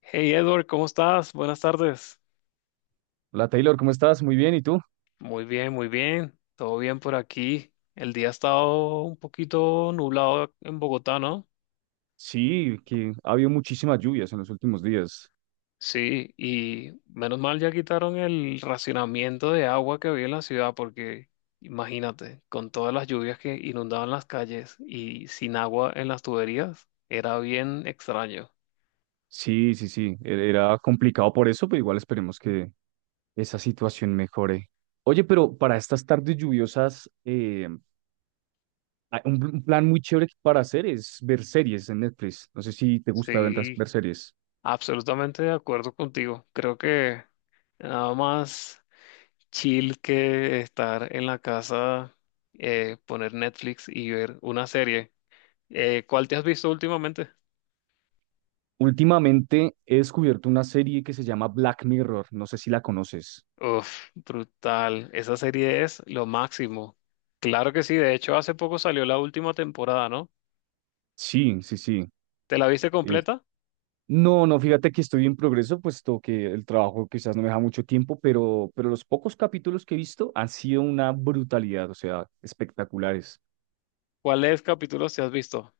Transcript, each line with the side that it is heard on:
left: Hey Edward, ¿cómo estás? Buenas tardes.
right: Hola Taylor, ¿cómo estás? Muy bien, ¿y tú?
left: Muy bien, muy bien. Todo bien por aquí. El día ha estado un poquito nublado en Bogotá, ¿no?
right: Sí, que ha habido muchísimas lluvias en los últimos días.
left: Sí, y menos mal ya quitaron el racionamiento de agua que había en la ciudad porque imagínate, con todas las lluvias que inundaban las calles y sin agua en las tuberías, era bien extraño.
right: Sí, sí, sí, era complicado por eso, pero igual esperemos que esa situación mejore. Oye, pero para estas tardes lluviosas, hay un plan muy chévere para hacer es ver series en Netflix. No sé si te gusta
left: Sí,
right: ver series.
left: absolutamente de acuerdo contigo. Creo que nada más chill que estar en la casa, poner Netflix y ver una serie. ¿Cuál te has visto últimamente?
right: Últimamente he descubierto una serie que se llama Black Mirror, no sé si la conoces.
left: Uf, brutal. Esa serie es lo máximo. Claro que sí. De hecho, hace poco salió la última temporada, ¿no?
right: Sí, sí, sí.
left: ¿Te la viste completa?
right: No, no, fíjate que estoy en progreso, puesto que el trabajo quizás no me deja mucho tiempo, pero los pocos capítulos que he visto han sido una brutalidad, o sea, espectaculares.
left: ¿Cuáles capítulos te has visto?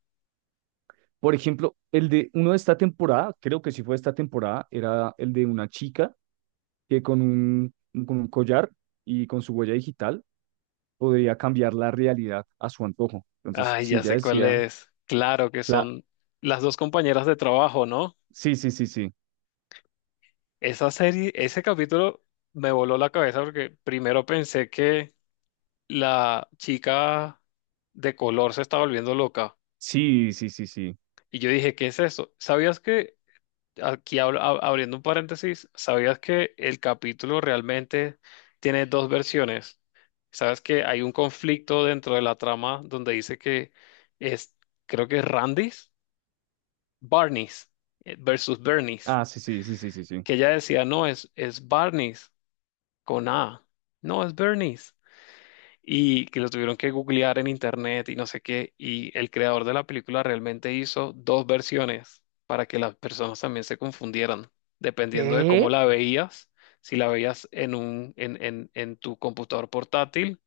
right: Por ejemplo, el de uno de esta temporada, creo que sí fue esta temporada, era el de una chica que con un collar y con su huella digital podría cambiar la realidad a su antojo. Entonces,
left: Ay,
right: si
left: ya
right: ella
left: sé cuál
right: decía,
left: es. Claro que
right: la...
left: son las dos compañeras de trabajo, ¿no?
right: sí, sí, sí, sí,
left: Esa serie, ese capítulo me voló la cabeza porque primero pensé que la chica de color se estaba volviendo loca.
right: sí, sí, sí, sí,
left: Y yo dije, ¿qué es eso? ¿Sabías que, aquí abriendo un paréntesis, ¿sabías que el capítulo realmente tiene dos versiones? ¿Sabes que hay un conflicto dentro de la trama donde dice que es, creo que es Randy's, Barney's versus Bernie's?
right: ah, sí, sí, sí, sí, sí, sí.
left: Que ella decía, no, es Barney's con A, no, es Bernie's. Y que lo tuvieron que googlear en internet y no sé qué. Y el creador de la película realmente hizo dos versiones para que las personas también se confundieran, dependiendo de cómo
right: ¿Qué?
left: la veías, si la veías en en tu computador portátil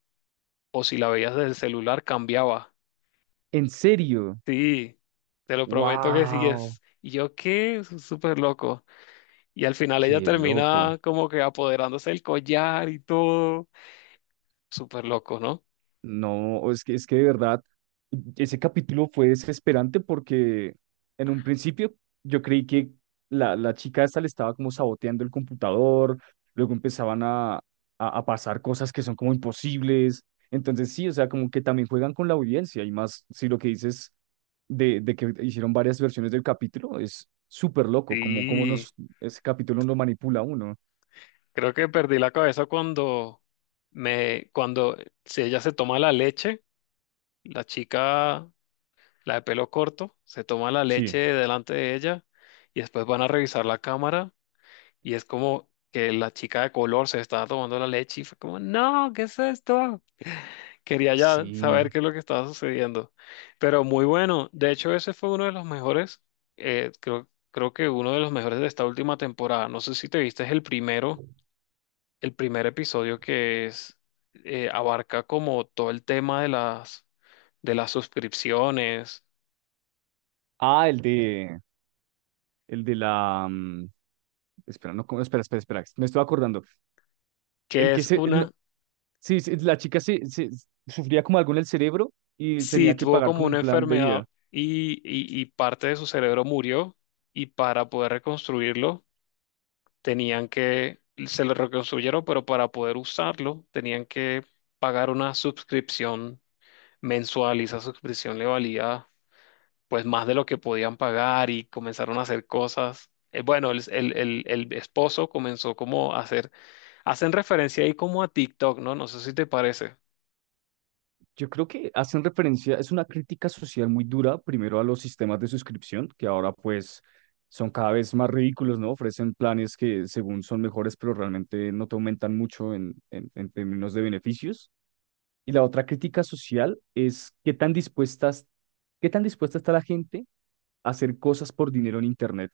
left: o si la veías del celular, cambiaba.
right: ¿En serio?
left: Sí, te lo prometo que sí
right: ¡Wow!
left: es. Y yo qué, súper loco. Y al final ella
right: Qué loco.
left: termina como que apoderándose del collar y todo. Súper loco, ¿no?
right: No, es que de verdad, ese capítulo fue desesperante porque en un principio yo creí que la chica esta le estaba como saboteando el computador, luego empezaban a pasar cosas que son como imposibles. Entonces sí, o sea, como que también juegan con la audiencia y más si lo que dices de que hicieron varias versiones del capítulo es súper loco, como
left: Sí.
right: nos, ese capítulo lo manipula a uno.
left: Creo que perdí la cabeza cuando me, cuando si ella se toma la leche, la chica, la de pelo corto, se toma la leche
right: Sí,
left: delante de ella y después van a revisar la cámara y es como que la chica de color se estaba tomando la leche y fue como, no, ¿qué es esto? Quería ya
right: sí.
left: saber qué es lo que estaba sucediendo. Pero muy bueno. De hecho, ese fue uno de los mejores, creo que uno de los mejores de esta última temporada. No sé si te viste el primer episodio que es abarca como todo el tema de las suscripciones,
right: Ah, el de... El de la. Mm, espera, no, ¿cómo? Espera, espera, espera. Me estoy acordando. El
left: que
right: que
left: es
right: se. El no-
left: una,
right: sí, sí, la chica sufría como algo en el cerebro y
left: sí,
right: tenía que
left: tuvo
right: pagar
left: como
right: como
left: una
right: un plan de
left: enfermedad
right: vida.
left: y, y parte de su cerebro murió y para poder reconstruirlo tenían que, se lo reconstruyeron, pero para poder usarlo tenían que pagar una suscripción mensual y esa suscripción le valía pues más de lo que podían pagar y comenzaron a hacer cosas. Bueno, el esposo comenzó como a hacer, hacen referencia ahí como a TikTok, ¿no? No sé si te parece.
right: Yo creo que hacen referencia, es una crítica social muy dura, primero a los sistemas de suscripción, que ahora pues son cada vez más ridículos, ¿no? Ofrecen planes que según son mejores, pero realmente no te aumentan mucho en términos de beneficios. Y la otra crítica social es qué tan dispuestas, qué tan dispuesta está la gente hacer cosas por dinero en Internet.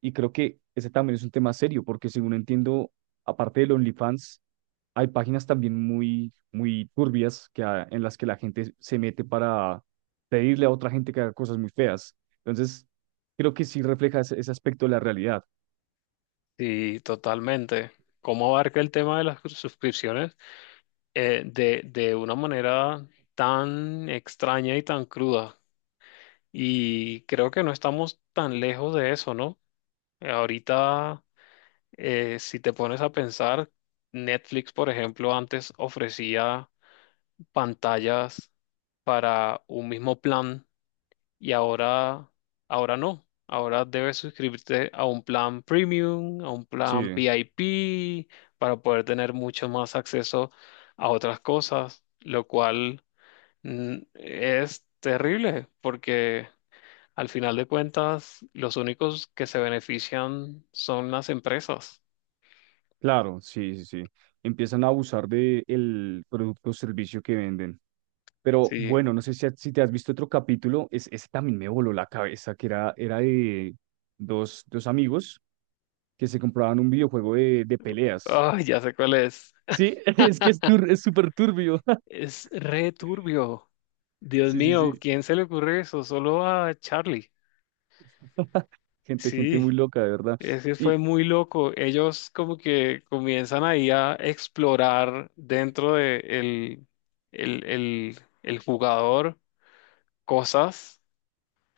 right: Y creo que ese también es un tema serio, porque según entiendo, aparte del OnlyFans, hay páginas también muy turbias que, en las que la gente se mete para pedirle a otra gente que haga cosas muy feas. Entonces, creo que sí refleja ese, ese aspecto de la realidad.
left: Sí, totalmente. ¿Cómo abarca el tema de las suscripciones de una manera tan extraña y tan cruda? Y creo que no estamos tan lejos de eso, ¿no? Ahorita, si te pones a pensar, Netflix, por ejemplo, antes ofrecía pantallas para un mismo plan y ahora, ahora no. Ahora debes suscribirte a un plan premium, a un plan
right: Sí,
left: VIP, para poder tener mucho más acceso a otras cosas, lo cual es terrible porque al final de cuentas los únicos que se benefician son las empresas.
right: claro, sí, sí, sí. Empiezan a abusar de el producto o servicio que venden. Pero
left: Sí,
right: bueno, no sé si, si te has visto otro capítulo, es, ese también me voló la cabeza, que era, era de dos amigos que se compraban un videojuego de peleas.
left: ay, ya sé cuál es.
right: Sí, es que es súper turbio.
left: Es re turbio. Dios
right: Sí, sí,
left: mío,
right: sí.
left: ¿quién se le ocurre eso? Solo a Charlie.
right: Gente, gente muy
left: Sí,
right: loca, de verdad.
left: ese fue
right: Y
left: muy loco. Ellos como que comienzan ahí a explorar dentro de el, el jugador cosas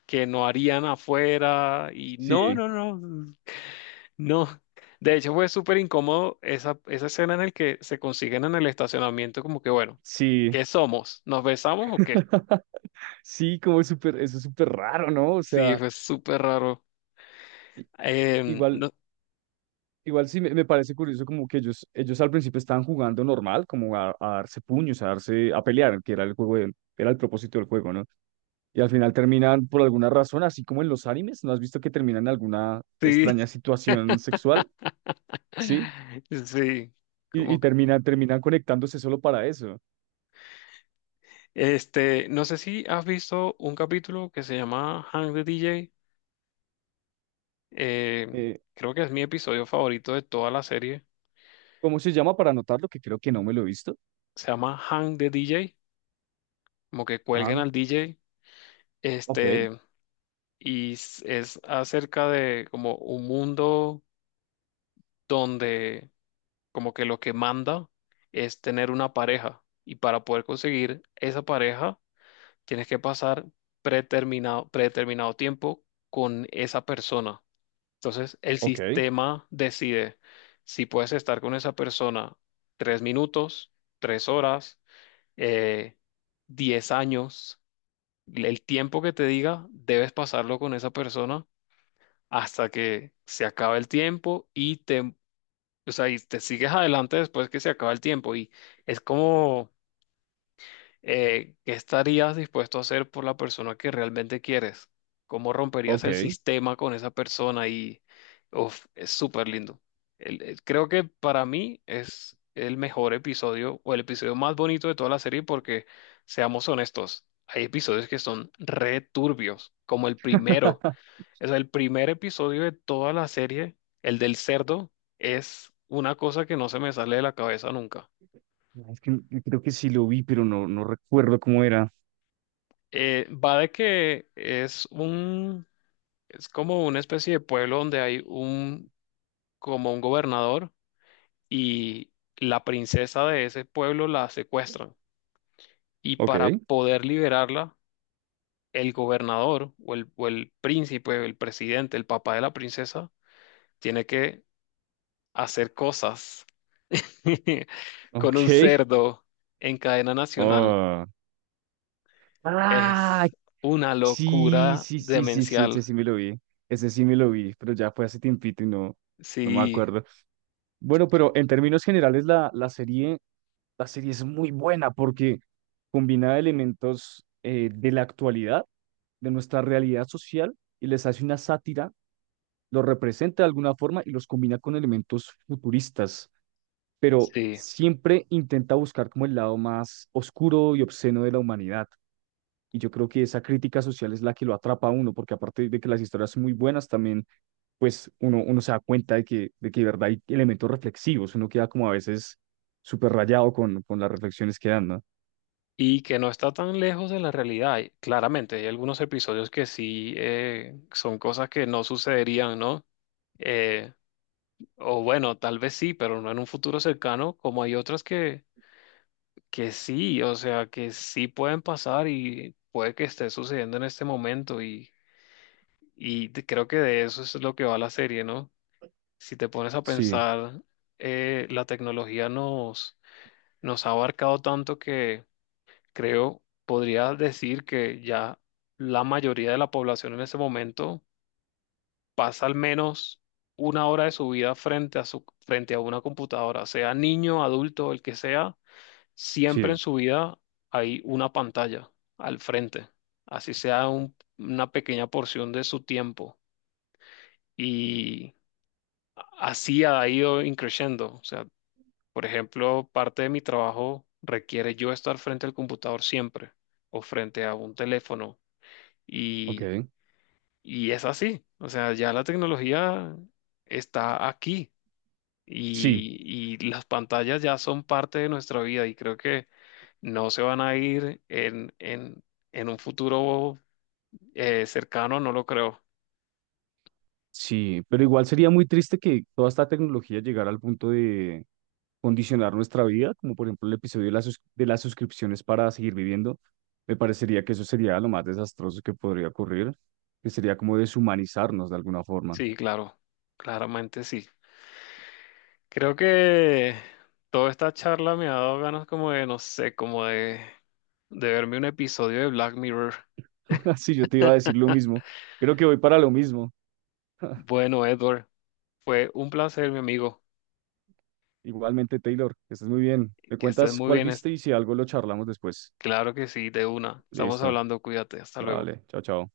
left: que no harían afuera y
right: sí,
left: no, no. De hecho fue súper incómodo esa, esa escena en el que se consiguen en el estacionamiento como que bueno,
right: sí.
left: ¿qué somos? ¿Nos besamos o qué?
right: Sí, como es súper, eso es súper raro, ¿no? O
left: Sí,
right: sea,
left: fue súper raro.
right: i- igual
left: No,
right: Igual sí me parece curioso como que ellos al principio estaban jugando normal, como a darse puños, a darse, a pelear, que era el juego de- era el propósito del juego, ¿no? Y al final terminan por alguna razón, así como en los animes, ¿no has visto que terminan en alguna
left: sí,
right: extraña situación sexual? ¿Sí?
left: sí,
right: Y
left: como que-
right: terminan conectándose solo para eso.
left: este, no sé si has visto un capítulo que se llama Hang the DJ. eh,
right: Eh,
left: Creo que es mi episodio favorito de toda la serie.
right: ¿Cómo se llama para anotarlo? Que creo que no me lo he visto.
left: Se llama Hang the DJ, como que cuelguen
right: Ah,
left: al DJ.
right: ok,
left: Este, y es acerca de como un mundo donde como que lo que manda es tener una pareja. Y para poder conseguir esa pareja tienes que pasar predeterminado tiempo con esa persona. Entonces, el
right: ok,
left: sistema decide si puedes estar con esa persona 3 minutos, 3 horas, eh, 10 años. El tiempo que te diga, debes pasarlo con esa persona hasta que se acabe el tiempo y te, o sea, y te sigues adelante después que se acaba el tiempo. Y es como ¿qué estarías dispuesto a hacer por la persona que realmente quieres? ¿Cómo romperías el
right: ok.
left: sistema con esa persona? Y uf, es súper lindo. Creo que para mí es el mejor episodio o el episodio más bonito de toda la serie porque, seamos honestos, hay episodios que son re turbios, como el primero. O sea, el primer episodio de toda la serie, el del cerdo, es una cosa que no se me sale de la cabeza nunca.
right: Es que creo que sí lo vi, pero no, no recuerdo cómo era.
left: Va de que es un. Es como una especie de pueblo donde hay un, como un gobernador y la princesa de ese pueblo la secuestran. Y para
right: Ok.
left: poder liberarla, el gobernador o el príncipe, el presidente, el papá de la princesa, tiene que hacer cosas con
right: Ok.
left: un cerdo en cadena nacional.
right: Oh. Ah,
left: Es una
right: sí,
left: locura
right: sí, sí, sí, sí, ese
left: demencial.
right: sí me lo vi. Ese sí me lo vi, pero ya fue hace tiempito y no, no me
left: Sí,
right: acuerdo. Bueno, pero en términos generales la serie es muy buena porque combina elementos de la actualidad, de nuestra realidad social y les hace una sátira, los representa de alguna forma y los combina con elementos futuristas, pero
left: sí.
right: siempre intenta buscar como el lado más oscuro y obsceno de la humanidad. Y yo creo que esa crítica social es la que lo atrapa a uno, porque aparte de que las historias son muy buenas, también pues uno se da cuenta de de que de verdad hay elementos reflexivos, uno queda como a veces súper rayado con las reflexiones que dan, ¿no?
left: Y que no está tan lejos de la realidad. Y claramente, hay algunos episodios que sí son cosas que no sucederían, ¿no? Eh, o bueno, tal vez sí, pero no en un futuro cercano, como hay otras que sí, o sea, que sí pueden pasar y puede que esté sucediendo en este momento y, creo que de eso es lo que va la serie, ¿no? Si te pones a
right: Sí,
left: pensar, la tecnología nos ha abarcado tanto creo, podría decir que ya la mayoría de la población en ese momento pasa al menos una hora de su vida frente a frente a una computadora, sea niño, adulto, el que sea, siempre en
right: sí,
left: su vida hay una pantalla al frente, así sea una pequeña porción de su tiempo. Y así ha ido increciendo. O sea, por ejemplo, parte de mi trabajo requiere yo estar frente al computador siempre o frente a un teléfono.
right: ok.
left: Y, y es así, o sea, ya la tecnología está aquí
right: Sí,
left: y las pantallas ya son parte de nuestra vida y creo que no se van a ir en un futuro cercano, no lo creo.
right: sí, pero igual sería muy triste que toda esta tecnología llegara al punto de condicionar nuestra vida, como por ejemplo el episodio de las suscripciones para seguir viviendo. Me parecería que eso sería lo más desastroso que podría ocurrir, que sería como deshumanizarnos de alguna forma.
left: Sí, claro, claramente sí. Creo que toda esta charla me ha dado ganas como de, no sé, de verme un episodio de Black Mirror.
right: Sí, yo te iba a decir lo mismo. Creo que voy para lo mismo.
left: Bueno, Edward, fue un placer, mi amigo.
right: Igualmente, Taylor, que estés muy bien. Me
left: Que estés
right: cuentas
left: muy
right: cuál
left: bien.
right: viste y si algo lo charlamos después.
left: Claro que sí, de una. Estamos
right: Listo.
left: hablando, cuídate, hasta luego.
right: Vale, chao, chao.